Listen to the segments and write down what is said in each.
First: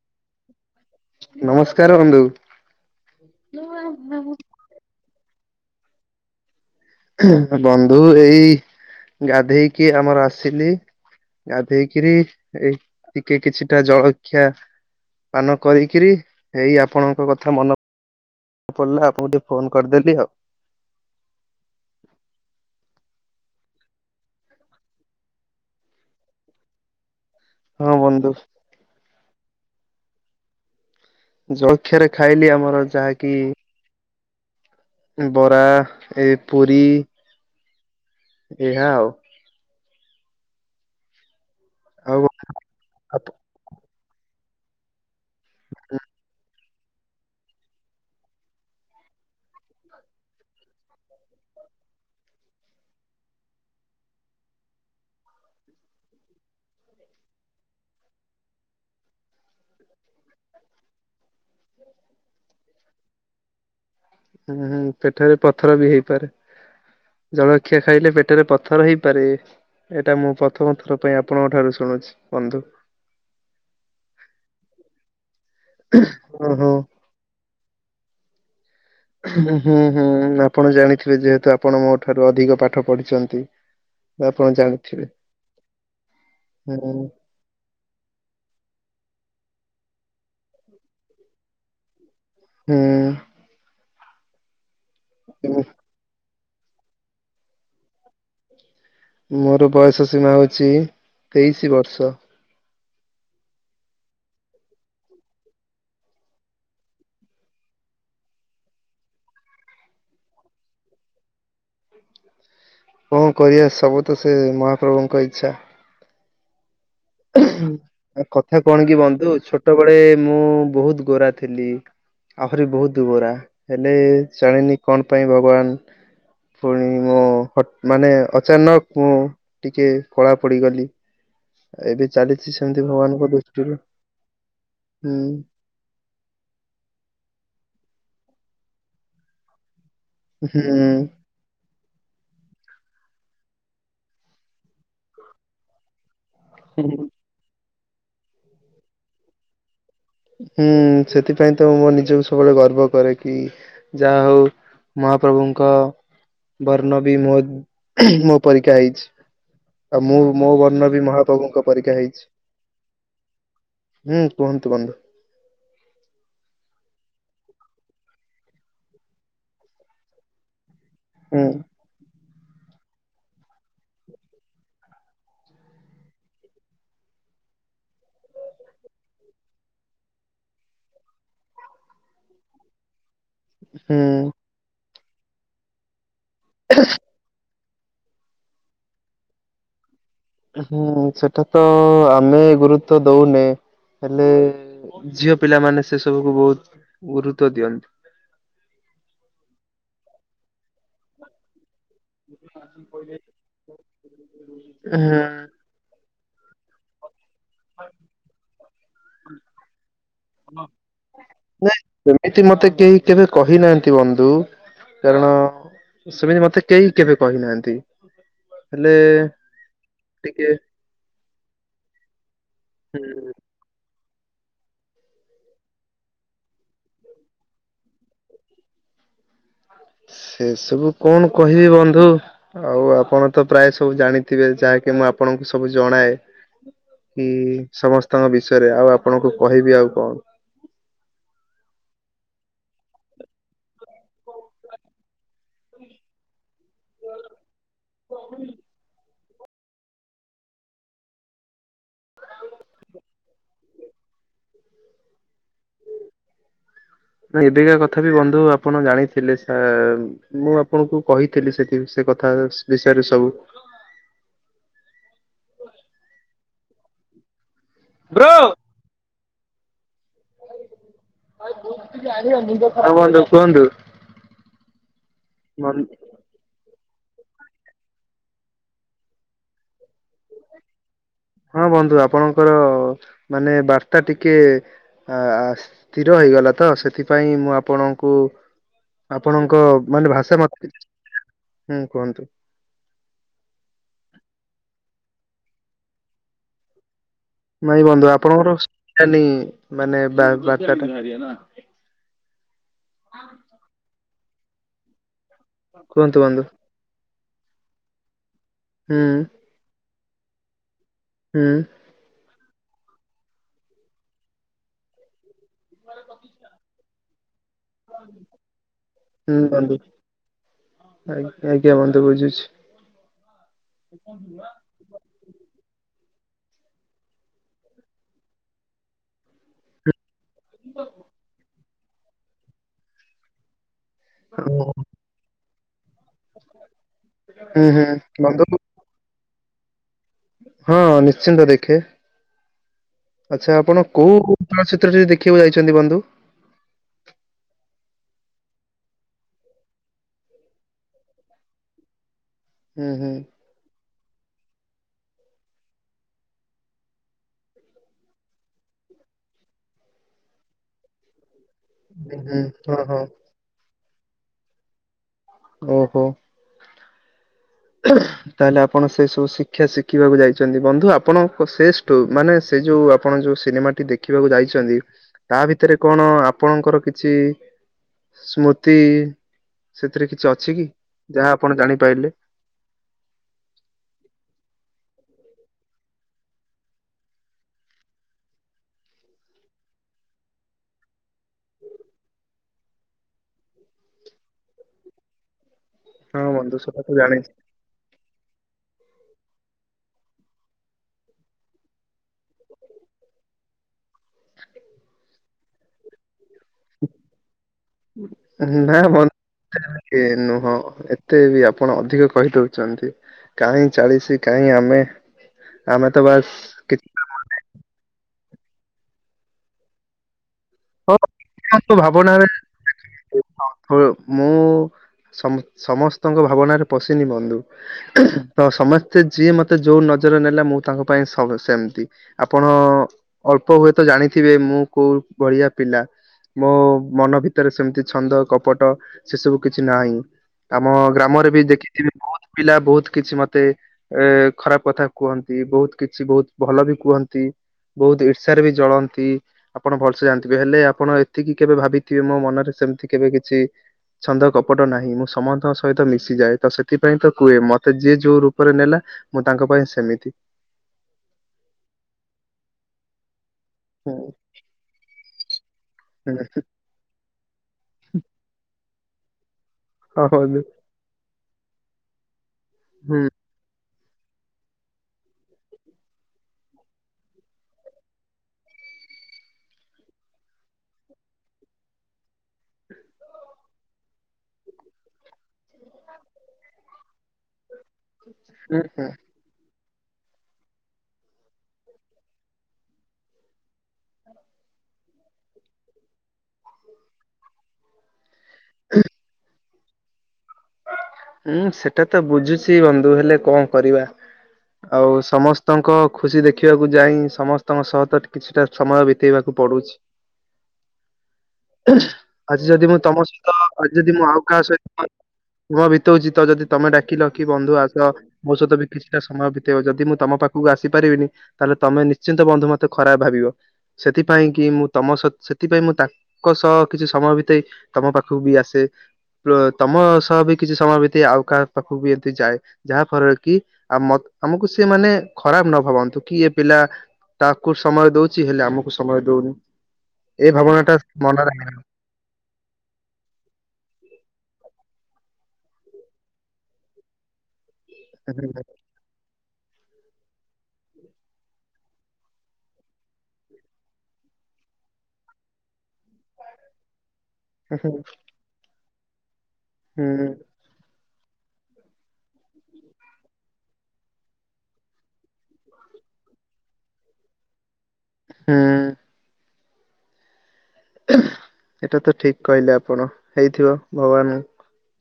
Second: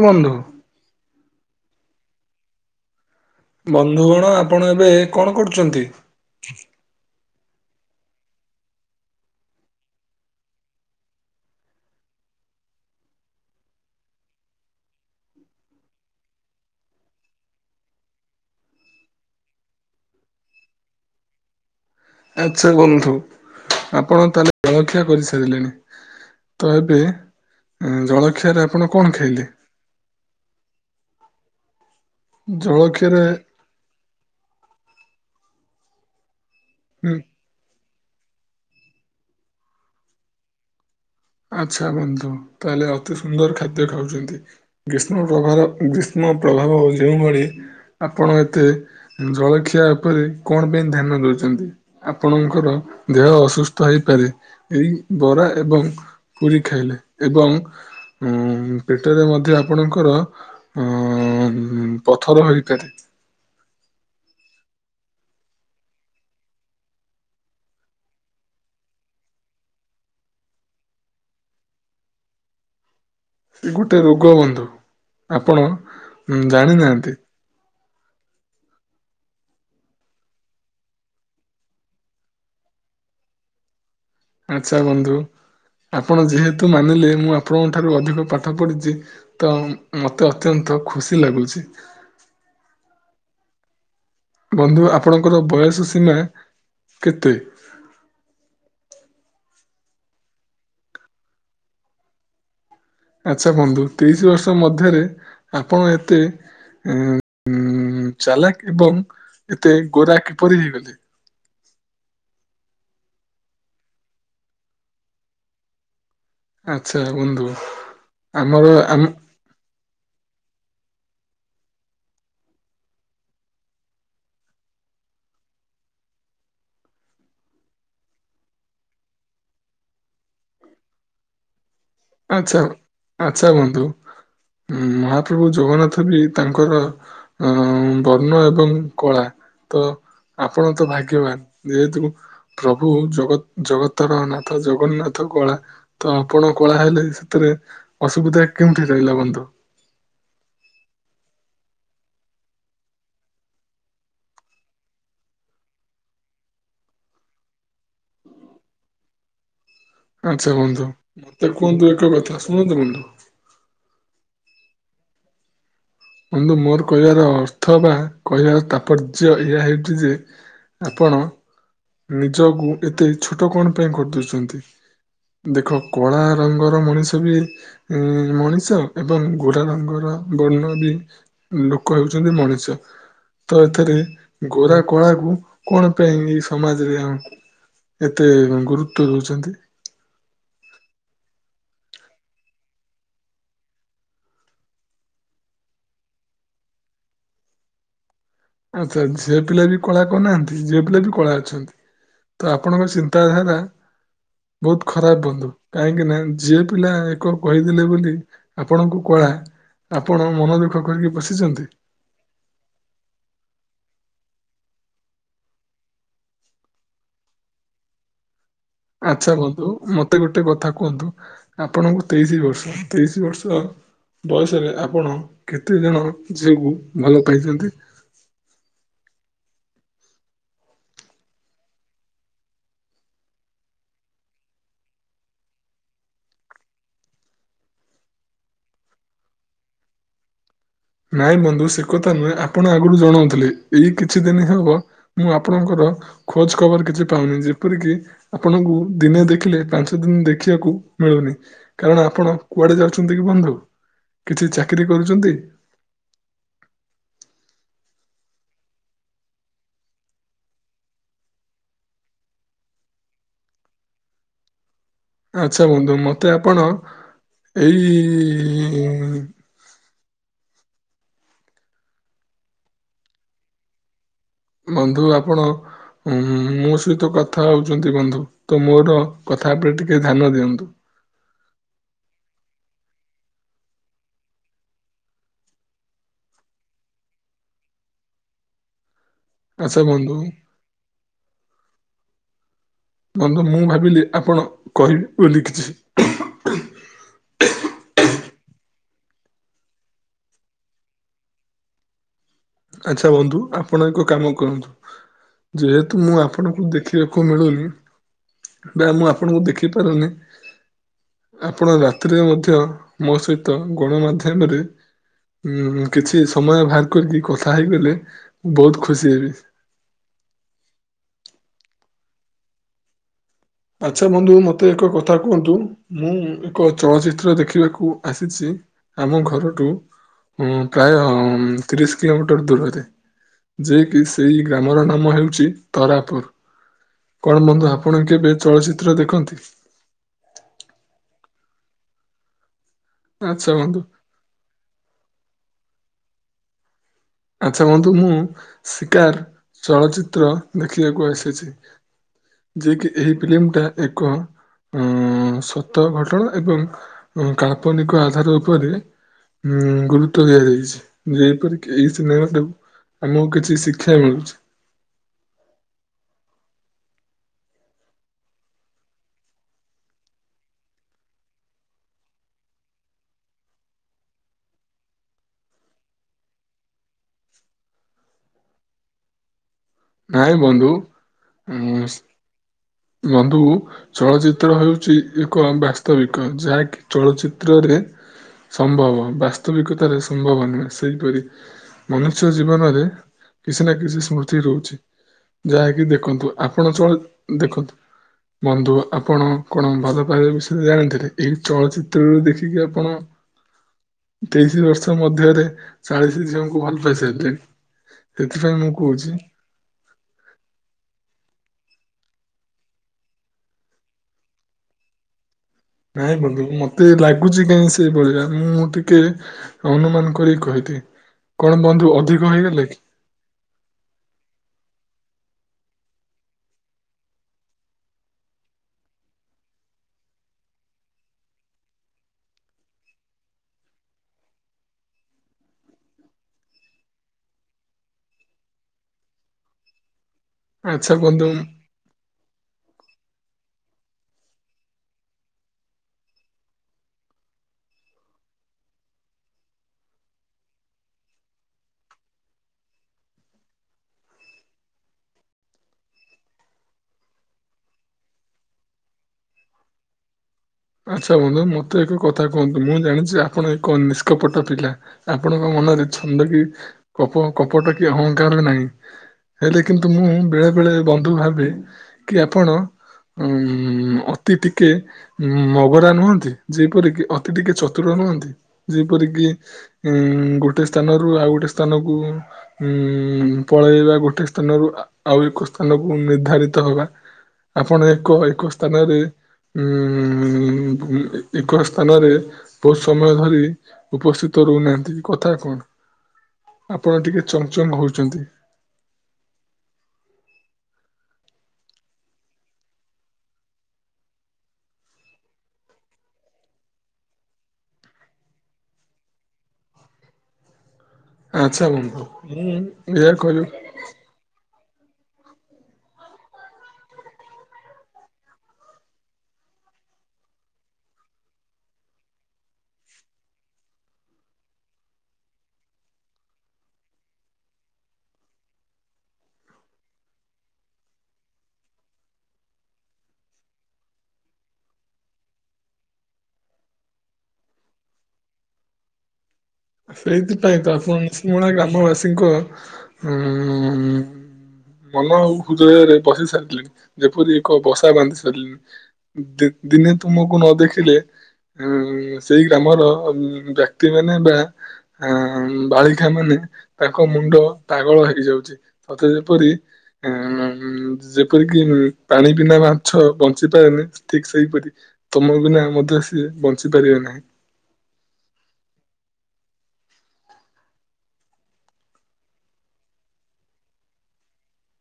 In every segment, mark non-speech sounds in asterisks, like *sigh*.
ଏ ବନ୍ଧୁ। ନମସ୍କାର ବନ୍ଧୁ। ବନ୍ଧୁଗଣ ଆପଣ ଏବେ କଣ କରୁଚନ୍ତି? ବନ୍ଧୁ ଏଇ ଗାଧେଇକି ଆମର ଆସିଲି। ଗାଧେଇକିରି ଏଇ ଟିକେ କିଛିଟା ଜଳଖିଆ ପାନ କରିକିରି ଏଇ ଆପଣଙ୍କ କଥା ମନ ପଡ଼ିଲା ଆପଣଙ୍କୁ ଟିକେ ଫୋନ କରିଦେଲି ଆଉ। ଆଚ୍ଛା ବନ୍ଧୁ ଆପଣ ତାହେଲେ ଜଳଖିଆ କରିସାରିଲେଣି। ତ ଏବେ ହଁ ବନ୍ଧୁ ଜଳଖିଆରେ ଆପଣ କଣ ଖାଇଲେ? ଜଳଖ୍ୟାରେ ଖାଇଲି ଆମର ଜଳଖିଆରେ ଯାହାକି ବରା ଏ ପୁରୀ ଏଆ ଆଉ। ଆଚ୍ଛା ଆଉ ବନ୍ଧୁ ହୁଁ ତାହେଲେ ଅତି ସୁନ୍ଦର ଖାଦ୍ୟ ଖାଉଚନ୍ତି। ଗ୍ରୀଷ୍ମ ପ୍ରଭା ଗ୍ରୀଷ୍ମ ପ୍ରଭାବ ଯେଉଁଭଳି ଆପଣ ଏତେ ଜଳଖିଆ ଉପରେ କଣ ପାଇଁ ଧ୍ୟାନ ଦଉଚନ୍ତି। ଆପଣଙ୍କର ଦେହ ଅସୁସ୍ଥ ହେଇପାରେ ଏଇ ବରା ଏବଂ ପୁରୀ ଖାଇଲେ ଏବଂ ଉଁ ପେଟରେ ମଧ୍ୟ ଆପଣଙ୍କର ଅଁ ପଥର ହେଇପାରେ। ଉଁ ହୁଁ ପେଟରେ ପଥର ବି ହେଇପାରେ। ଜଳଖିଆ ଖାଇଲେ ପେଟରେ ପଥର ହେଇପାରେ। ଏଟା ମୁଁ ପ୍ରଥମ ଥର ପାଇଁ ଆପଣଙ୍କ ଠାରୁ ଶୁଣୁଛି ବନ୍ଧୁ। ସେ ଗୋଟେ ରୋଗ ବନ୍ଧୁ ଆପଣ ଓହୋ ଜାଣିନାହାନ୍ତି। ହୁଁ ହୁଁ ଆପଣ ଜାଣିଥିବେ ଯେହେତୁ ଆପଣ ମୋ ଠାରୁ ଅଧିକ ପାଠ ପଢିଚନ୍ତି। ଆଛା ବନ୍ଧୁ ଆପଣ ଯେହେତୁ ହୁଁ ମାନିଲେ ମୁଁ ଆ ଆପଣଙ୍କ ଠାରୁ ଅଧିକ ପାଠ ପଢ଼ିଚି ତ ମତେ ଅତ୍ୟନ୍ତ ଖୁସି ଲାଗୁଚି। ହୁଁ। ବନ୍ଧୁ ଆପଣଙ୍କର ହୁଁ ବୟସ ସୀମା କେତେ? ମୋର ବୟସ ସୀମା ହଉଚି ତେଇଶି ବର୍ଷ। ଆଚ୍ଛା ବନ୍ଧୁ ତିରିଶ ବର୍ଷ ମଧ୍ୟରେ ଆପଣ ଏତେ ଉଁ ଚାଲାକ ଏବଂ ଏତେ ଗୋରା କିପରି ହେଇଗଲେ? କଁ କରିବା ସବୁ ତ ସେ ମହାପ୍ରଭୁଙ୍କ ଇଚ୍ଛା। ଆଚ୍ଛା ବ *inaudible* କଥା କଣ କି ବନ୍ଧୁ ଛୋଟ ବଳେ ମୁଁ ବହୁତ ଗୋରା ଥିଲି। ଆହୁରି ବହୁତ ଗୋରା, ହେଲେ ଜଣିନି କଣ ପାଇଁ ଭଗବାନ ପୁଣି ମୋ *unintelligible* ମାନେ ଅଚାନକ ମୁଁ ଟିକେ କଳା ପଡ଼ିଗଲି। ଆଛା ଭଗବାନଙ୍କ ଆଚ୍ଛା ଦୃଷ୍ଟିରୁ ବନ୍ଧୁ *unintelligible* ମହାପ୍ରଭୁ ହୁଁ ଜଗନ୍ନାଥ ବି ତାଙ୍କର *unintelligible* ବର୍ଣ୍ଣ ଏବଂ କଳା, ତ ଆପଣ ତ ଭାଗ୍ୟବାନ, ଯେହେତୁ ପ୍ରଭୁ ଜଗତ ଜଗତର ନାଥ ଜଗନ୍ନାଥ କ, ତ ଆପଣ କଳା ହୁଁ। ହେଲେ ସେଥିରେ ଅସୁବିଧା କେଉଁଠି ରହିଲା ବନ୍ଧୁ। ହୁଁ ସେଥିପାଇଁ ତ ମୋ ନିଜକୁ ସବୁବେଳେ ଗର୍ବ କରେ କି ଯାହା ହଉ ମହାପ୍ରଭୁଙ୍କ ବର୍ଣ୍ଣ ବି ମୋ *unintelligible* ମୋ ପରୀକ୍ଷା ହେଇଛି। ଆଉ ମୁଁ ଆଚ୍ଛା ମୋ ବନ୍ଧୁ ବର୍ଣ୍ଣ ବି ମତେ ମହାପ୍ରଭୁଙ୍କ କୁହନ୍ତୁ ପରୀକ୍ଷା ଏକ ହେଇଛି। କଥା ଶୁଣନ୍ତୁ ବନ୍ଧୁ ହୁଁ କୁହନ୍ତୁ ବନ୍ଧୁ? *unintelligible* ମୋର କହିବାର ଅର୍ଥ ବା କହିବାର ତାତ୍ପର୍ଯ୍ୟ ଏହା ହେଉଛି ଯେ ଆପଣ ହୁଁ ନିଜକୁ ଏତେ ଛୋଟ କଣ ପାଇଁ କରିଦଉଛନ୍ତି? ଦେଖ କଳା ରଙ୍ଗର ମଣିଷ ବି ଉଁ ମଣିଷ ଏବଂ ଗୋରା ରଙ୍ଗର ବର୍ଣ୍ଣବି ଲୋକ ହେଉଛନ୍ତି ମଣିଷ, ତ ଏଥିରେ ହୁଁ ଗୋରା କଳା କୁ କଣ ପାଇଁ ସମାଜରେ ଆ ଏତେ ଗୁରୁତ୍ୱ ଦଉଛନ୍ତି? ହୁଁ ସେଟା ତ ଆମେ ଗୁରୁତ୍ୱ ଦଉନେ, ହେଲେ ଝିଅ ପିଲାମାନେ ସେ ସବୁକୁ ବହୁତ ଗୁରୁତ୍ଵ ଦିଅନ୍ତି। ଆଚ୍ଛା ଝିଅ ପିଲା ବି କଳା କନାହାନ୍ତି? *unintelligible* ପିଲା ବି କଳା ଅଛନ୍ତି, ତ ଆପଣଙ୍କ ଚିନ୍ତାଧାରା ବହୁତ ହୁଁ ଖରାପ ବନ୍ଦୁ, କାହିଁକିନା ଝିଅ ପିଲା *unintelligible* କହିଦେଲେ ବୋଲି ଆପଣଙ୍କୁ କଳା, ଆପଣ ମନଦୁଃଖ କରିକି ବଶିଛନ୍ତି। ନାଇଁ ସେମିତି ମତେ କେହି କେବେ କହିନାହାନ୍ତି ବନ୍ଧୁ କାରଣ, ସେମିତି ମତେ କେହି କେବେ କହିନାହାନ୍ତି। ହେଲେ ଆଚ୍ଛା ବନ୍ଧୁ ମତେ ଗୋଟେ ଟିକେ କଥା କୁହନ୍ତୁ, ଆପଣଙ୍କୁ ତେଇଶି ବର୍ଷ *inaudible* ତେଇଶି ହୁଁ ବର୍ଷ। ବୟସରେ ଆପଣ କେତେଜଣ ଝିଅକୁ ଭଲ ପାଇଛନ୍ତି? ସେ ସବୁ କଣ କହିବି ବନ୍ଧୁ? ଆଉ ଆପଣ ତ ପ୍ରାୟ ସବୁ ଜାଣିଥିବେ ଯାହାକି ମୁଁ ଆପଣଙ୍କୁ ସବୁ ଜଣାଏ। କି ସମସ୍ତଙ୍କ ବିଷୟରେ ଆଉ ଆପଣଙ୍କୁ କହିବି ଆଉ କଣ। ନାଇଁ ବନ୍ଧୁ ସେ କଥା ନୁହେଁ ଆପଣ ଆଗରୁ ଜଣଉଥିଲେ ଏଇ କିଛି ଦିନ ହବ ମୁଁ ଆପଣଙ୍କର ଖୋଜ ଖବର କିଛି ପାଉନି, ଯେପରିକି ଆପଣଙ୍କୁ ଦିନେ ଦେଖିଲେ ପାଞ୍ଚ ଦିନ ଦେଖିଆକୁ ମିଳୁନି, କାରଣ ଆପଣ କୁଆଡେ ଯାଉଛନ୍ତି କି ବନ୍ଧୁ? କିଛି ଚାକିରି କରୁଛନ୍ତି? ଏବେକା କଥା ବି ବନ୍ଧୁ ଆପଣ ଜାଣିଥିଲେ *unintelligible* ମୁଁ ଆପଣଙ୍କୁ କହିଥିଲି ସେଠି ସେ କଥା *unintelligible* ବିଷୟରେ ସବୁ। ଆଚ୍ଛା ବନ୍ଧୁ ମତେ ଆପଣ ଏଇ *unintelligible* କୁହନ୍ତୁ? ବନ୍ଧୁ ଆପଣ ବନ୍ ଉଁ ମୋ ସହିତ କଥା ହଉଛନ୍ତି ବନ୍ଧୁ ତ ମୋର କଥା ଉପରେ ଟିକେ ଧ୍ୟାନ ଦିଅନ୍ତୁ। ହଁ ବନ୍ଧୁ ଆପଣଙ୍କର ମାନେ ବାର୍ତ୍ତା ଟିକେ ଆ ସ୍ଥିର ହେଇଗଲା ତ ସେଥିପାଇଁ ମୁଁ ଆପଣଙ୍କୁ ଆପଣଙ୍କ ଆଚ୍ଛା ମାନେ ବନ୍ଧୁ ଭାଷା ମତେ ହୁଁ କୁହନ୍ତୁ। ବନ୍ଧୁ ମୁଁ ଭାବିଲି ଆପଣ କହିବେ ବୋଲି କିଛି। ନାଇ ବନ୍ଧୁ ଆପଣଙ୍କର *unintelligible* ମାନେ ବା ବାର୍ତ୍ତାଟା ଆଚ୍ଛା ବନ୍ଧୁ ଆପଣ ଏକ କାମ କରନ୍ତୁ ଯେହେତୁ କୁହନ୍ତୁ ମୁଁ ବନ୍ଧୁ ଆପଣଙ୍କୁ ଦେଖି ଖିବାକୁ ମିଳୁନି ବା ହୁଁ ମୁଁ ଆପଣଙ୍କୁ ଦେଖି ପାରୁନି ହୁଁ ଆପଣ ରାତିିରେ ମଧ୍ୟ ମୋ ସହିତ ଗଣମାଧ୍ୟମରେ ଉଁ କିଛି ସମୟ ବାହାର କରିକି କଥା ହେଇଗଲେ ମୁ ବହୁତ ଖୁସିହେବି। ବନ୍ଦୁ ଆଜ୍ଞା ଆଜ୍ଞା ବନ୍ଧୁ ବୁଝୁଛି। ଆଚ୍ଛା ବନ୍ଧୁ ମୋତେ ଏକ କଥା କୁଅନ୍ତୁ ମୁଁ ଏକ ଚଳଚିତ୍ର ଦେଖିବାକୁ ଆସିଛି। ଆମ ଘରଠୁ ହଁ ପ୍ରାୟ ତିରିଶ କିଲୋମିଟର ଦୂରରେ ଯେକିି ତେଇ ଗ୍ରାମର ହୁଁ ନାମ ହେଉଛି ତରାପୁର କଣ ବନ୍ଧୁ ହୁଁ ଆପଣ କେବେ ବନ୍ଧୁ ଚିତ୍ର ଦେଖନ୍ତି? ହଁ ନିଶ୍ଚିନ୍ତ ଦେଖେ ଆଚ୍ଛା ଆଛା ବନ୍ଧୁ ଆପଣ କୋଉ ଚଳଚ୍ଚିତ୍ର ଟିଏ ଦେଖିବାକୁ ଯାଇଛନ୍ତି ବନ୍ଧୁ ଆଚ୍ଛା ବନ୍ଧୁ ମୁଁ ଶିକାର ଚଳଚ୍ଚିତ୍ର ଦେଖିବାକୁ ଆସିଛି ଯେ କି ହୁଁ ଏହି ହୁଁ ଫିଲ୍ମ ଟା ଏକ ଉ ସତ ଘଟଣା ଏବଂ ଉ କାଳ୍ପନିକ ଆଧାର ଉପରେ ଉଁ ଗୁରୁତ୍ୱ ଦିଆଯାଇଛି ଯେପରିକି ହୁଁ ସିନେମାଠୁ ହୁଁ ହଁ ହଁ ଆମକୁ କିଛି ଶିକ୍ଷା ମିଳୁଛି ଓହୋ ହ *unintelligible* ତାହେଲେ ଆପଣ ସେ ସବୁ ଶିକ୍ଷା ଶିଖିବାକୁ ଯାଇଛନ୍ତି ବନ୍ଧୁ ଆପଣଙ୍କ ସେଶ ଠୁ ମାନେ ସେ ଯୋଉ ଆପଣ ଯୋଉ ସିନେମା ଟି ଦେଖିବାକୁ ଯାଇଛନ୍ତି ତା ଭିତରେ କଣ ଆପଣଙ୍କର କିଛି ସ୍ମୃତି ସେଥିରେ କିଛି ନାଇଁ ଅଛି ବନ୍ଧୁ କି ଯାହା ଆପଣ ଉଁ ଜାଣିପାରିଲେ ବନ୍ଧୁ ଚଳଚିତ୍ର ହେଉଛି ଏକ ବାସ୍ତବିକ ଯାହାକି ଚଳଚ୍ଚିତ୍ରରେ ସମ୍ଭବ ବାସ୍ତବିକତାରେ ସମ୍ଭବ ନୁହେଁ ସେହିପରି ମନୁଷ୍ୟ ଜୀବନରେ କିଛି ନା କିଛି ସ୍ମୃତି ରହୁଛି ଯାହାକି ହଁ ଦେଖନ୍ତୁ ବନ୍ଧୁ ଆପଣ ସେଟା ତ ଚଳ ଜାଣିଛି ଦେଖନ୍ତୁ ବନ୍ଧୁ ଆପଣ କଣ ଭଲ ପାଇବା ବିଷୟରେ ଜାଣିଥିଲେ ଏଇ ଚଳଚିତ୍ରରୁ ଦେଖିକି ଆପଣ ତେଇଶି ବର୍ଷ ମଧ୍ୟରେ ଚାଳିସି ଝିଅଙ୍କୁ ଭଲ ପାଏ ସାରିଲେଣି ସେଥିପାଇଁ ମୁଁ ନା ବନ୍ଧୁ କହୁଛି ଏ ନୁହଁ ଏତେ ବି ଆପଣ ଅଧିକ କହିଦଉଛନ୍ତି କାହିଁ ଚାଳିଶି କାହିଁ ଆମେ ଆମେ ତ ନାଇଁ ବାସ୍ ବନ୍ଧୁ କିଛି ମତେ ଲାଗୁଛି କାହିଁ ସେଇଭଳିଆ ମୁଁ ଟିକେ ଅନୁମାନ କରି କହି ହଁ *unintelligible* ଭାବନାରେ କି ମୁଁ ସମ ସମସ୍ତଙ୍କ ଭାବନାରେ ପଶିନି ବନ୍ଧୁ ତ ସମସ୍ତେ ଯିଏ ମତେ ଯୋଉ ନଜର ନେଲା ମୁଁ ତାଙ୍କ ପାଇଁ ସବୁ ସେମିତି ଆପଣ ଅଳ୍ପ ହୁଏତ ଜାଣିଥିବେ ମୁଁ କୋଉ ଭଳିିଆ ପିଲା ମୋ ମନ ଭିତରେ ସେମିତି ଛନ୍ଦ କପଟ ସେ ସବୁ କିଛି ନାହିଁ ଆମ ଆଚ୍ଛା ବନ୍ଧୁ ଗ୍ରାମରେ ବି ଦେଖିଥିବି ବହୁତ ପିଲା ବହୁତ କିଛି ମତେ ଏ ଖରାପ କଥା କୁହନ୍ତି ବହୁତ କିଛି ବହୁତ ଭଲ ବି କୁହନ୍ତି। ବହୁତ ଈର୍ଷା ରେ ବି ଜଳନ୍ତି ଆପଣ ଭଲ ସେ ଜାଣିଥିବେ ହେଲେ ଆପଣ ଏତିକି କେବେ ଭାବିଥିବେ ମୋ ମନରେ ସେମିତି କେବେ କିଛି ଛନ୍ଦ କପଟ ନାହିଁ ମୁଁ ସମସ୍ତଙ୍କ ସହିତ ମିଶିଯାଏ ତ ସେଥିପାଇଁ ତ କୁହେ ମତେ ଯିଏ ଯୋଉ ରୂପରେ ନେଲା ମୁଁ ତାଙ୍କ ପାଇଁ ସେମିତି। ଆଚ୍ଛା ବନ୍ଧୁ ମତେ ଏକ କଥା କୁହନ୍ତୁ ମୁଁ ଜାଣିଛି ଆପଣ ଏକ ହୁଁ ନିଷ୍କପଟ ପିଲା। ଆପଣଙ୍କ ମନରେ ହୁଁ ଛନ୍ଦ କିି କପ କପଟ କି ଅହଙ୍କାର ନାହିଁ। ହେଲେ କିନ୍ତୁ ମୁଁ ହଁ ବନ୍ଧୁ ବେଳେ ବେଳେ ବନ୍ଧୁ ଭାବେ କି ଆପଣ ହୁଁ। ଉଁ ଅତି ଟିକେ ଉଁ ମଗରା ନୁହଁନ୍ତି ଯେପରିକି ଅତି ଟିକେ ଚତୁର ନୁହଁନ୍ତି ଯେ ପରିକି ଉଁ ଗୋଟେ ସ୍ଥାନରୁ ଆଉ ଗୋଟେ ସ୍ଥାନକୁ ହୁଁ ପଳେଇବା ଗୋଟେ ସ୍ଥାନରୁ ଆଉ ଏକ ସ୍ଥାନକୁ ନିର୍ଦ୍ଧାରିତ ହବା ଆପଣ ଏକ ଏକ ହୁଁ ସ୍ଥାନରେ ଉଁ ଉଁ ଏକ ସ୍ଥାନରେ ବହୁତ ସମୟ ଧରି ଉପସ୍ଥିତ ରହୁନାହାନ୍ତି କି କଥା କଣ? ଆପଣ ଟିକେ ଚଙ୍ଗ ଚଙ୍ଗ ହଉଛନ୍ତି। ହ ହୁଁ ସେଟା ତ ବୁଝୁଛି ବନ୍ଧୁ ହେଲେ କଣ କରିବା। ଆଉ ସମସ୍ତଙ୍କ ଖୁସି ଦେଖିବାକୁ ଯାଇ ସମସ୍ତଙ୍କ ସହ ତ କିଛିଟା ସମୟ ବିତେଇବାକୁ ପଡୁଛି। ଆଚ୍ଛା ବନ୍ଧୁ ଆଜି ମୁଁ ଯଦି ତମ ଏଇଆ ସହିତ କହୁ ଯଦି ମୁଁ ଆଉ କାହା ସହି ନୂଆ ବିତଉଛିି ତ ଯଦି ତମେ ଡାକିିଲ କି ବନ୍ଧୁ ଆସ ମୋ ସହିତ ବି କିଛିଟା ସମୟ ବିତେଇବ ଯଦି ମୁଁ ତମ ପାଖକୁ ଆସି ପାରିବିନି ତାହେଲେ ତମେ ନିଶ୍ଚିନ୍ତ ବନ୍ଧୁ ମତେ ଖରାପ ଭାବିବ ସେଥିପାଇଁ କି ମୁଁ ତମ ସେଥିପାଇଁ ମୁଁ ତା ଙ୍କ ସହ କିଛି ସମୟ ବିତେଇ ତମ ପାଖକୁ ବି ଆସେ ତମ ସହ ବି କିଛି ସମୟ ବିତେଇ ଆଉ କାହା ପାଖକୁ ବି ଏମିତି ଯାଏ। ଯାହା ଫଳରେ କି ଆ ଆମକୁ ସେ ମାନେ ଖରାପ ନ ଭାବନ୍ତୁ କି ଏ ପିଲା ତାକୁ ସମୟ ଦଉଛି ହେଲେ ଆମକୁ ସମୟ ଦଉନି। ଏ ସେଇଥିପାଇଁ ଭାବନା ତ ଟା ଆପଣ ମନରେ ନିଷମୁଣା ଗ୍ରାମ ବାସୀ ଙ୍କ ହୁଁ ହୁଁ ମନ ଆଉ ହୃଦୟରେ ବସି ସାରିିଲେଣି ଯେପରି ଏକ ବାନ୍ଧି ଆସେ। ସାରିଲେଣି ଦି ଦିନେ ତୁମକୁ ନ ଦେଖିଲେ ଉଁ ସେଇ ଗ୍ରାମର ବ୍ୟକ୍ତି ମାନେ ବା ଆ ବାଳିକା ମାନେ ତାଙ୍କ ମୁଣ୍ଡ ହୁଁ ପାଗଳ ହେଇଯାଉଛି ସତେ ଯେପରି ହୁଁ ଉଁ ଯେ ଯେପରିକି ପାଣି ବିନା ମାଛ ବଞ୍ଚି ପାରେନି ଠିକ୍ ସେଇପରି। ତମ ବିନା ମଧ୍ୟ ସିଏ ବଞ୍ଚି ପାରିବେ ନାହିଁ। ହୁଁ। ଏଇଟା ତ ଠିକ୍ କହିଲେ ଆପଣ ହେଇଥିବ ଭଗବାନ୍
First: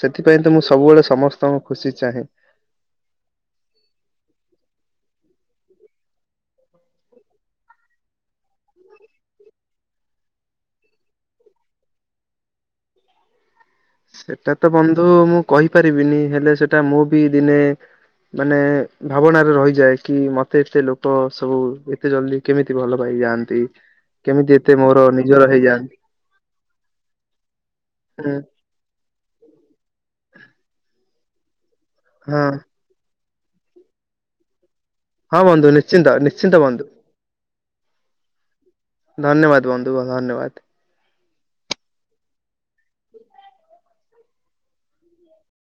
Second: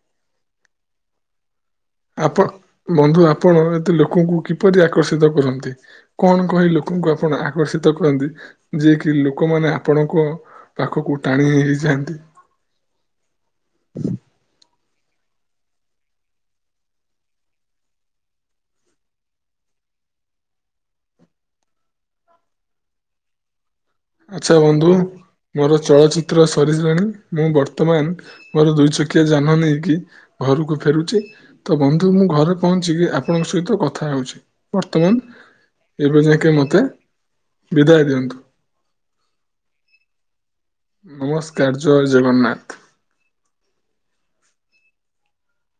ସେଥିପାଇଁ ତ ମୁଁ ସବୁବେଳେ ସମସ୍ତଙ୍କ ଖୁସି ଚାହେଁ। ଆପଣ ବନ୍ଧୁ ଆପଣ ଏତେ ଲୋକ ଙ୍କୁ କିପରି ଆକର୍ଷିତ କରନ୍ତି? କଣ କହି ଲୋକଙ୍କୁ ଆପଣ ଆକର୍ଷିତ କରନ୍ତି? ଯିଏ କି ଲୋକମାନେ ଆପଣଙ୍କ ପାଖକୁ ଟାଣି ହେଇ-ହେଇ ଯାଆନ୍ତି। ସେଟା ତ ବନ୍ଧୁ ମୁଁ କହିପାରିବିନି ହେଲେ ସେଟା ମୁଁ ବି ଦିନେ ମାନେ ଭାବନାରେ ରହିଯାଏ କି ମତେ ଏତେ ଲୋକ ସବୁ ଏତେ ଜଲଦି କେମିତି ଭଲ ପାଇଯାଆନ୍ତି କେମିତି ଆଚ୍ଛା ଏତେ ବନ୍ଧୁ ମୋର ନିଜର ମୋର ହେଇଯାଆନ୍ତି। ଚଳଚ୍ଚିତ୍ର ସରିସାଇଲାଣି ମୁଁ ବର୍ତ୍ତମାନ୍ ହୁଁ ମୋର ଦୁଇ ଚ କିଆ ଯାନ ନେଇକି ଘରକୁ ଫେରୁଛି ତ ବନ୍ଧୁ ମୁଁ ହଁ ଘରେ ପହଁ ଚିକି ଆପଣଙ୍କ ସହିତ କଥା ହଉଛି। ବର୍ତ୍ତମାନ ହଁ ବନ୍ଧୁ ନିଶ୍ଚିନ୍ତ ଏବେ ଯାଇକି ନିଶ୍ଚିନ୍ତ ମତେ ବନ୍ଧୁ ବିଦାୟ ଦିଅନ୍ତୁ। ଧନ୍ୟବାଦ ବନ୍ଧୁ ଧନ୍ୟବାଦ। ନମସ୍କାର ଜୟ ଜଗନ୍ନାଥ।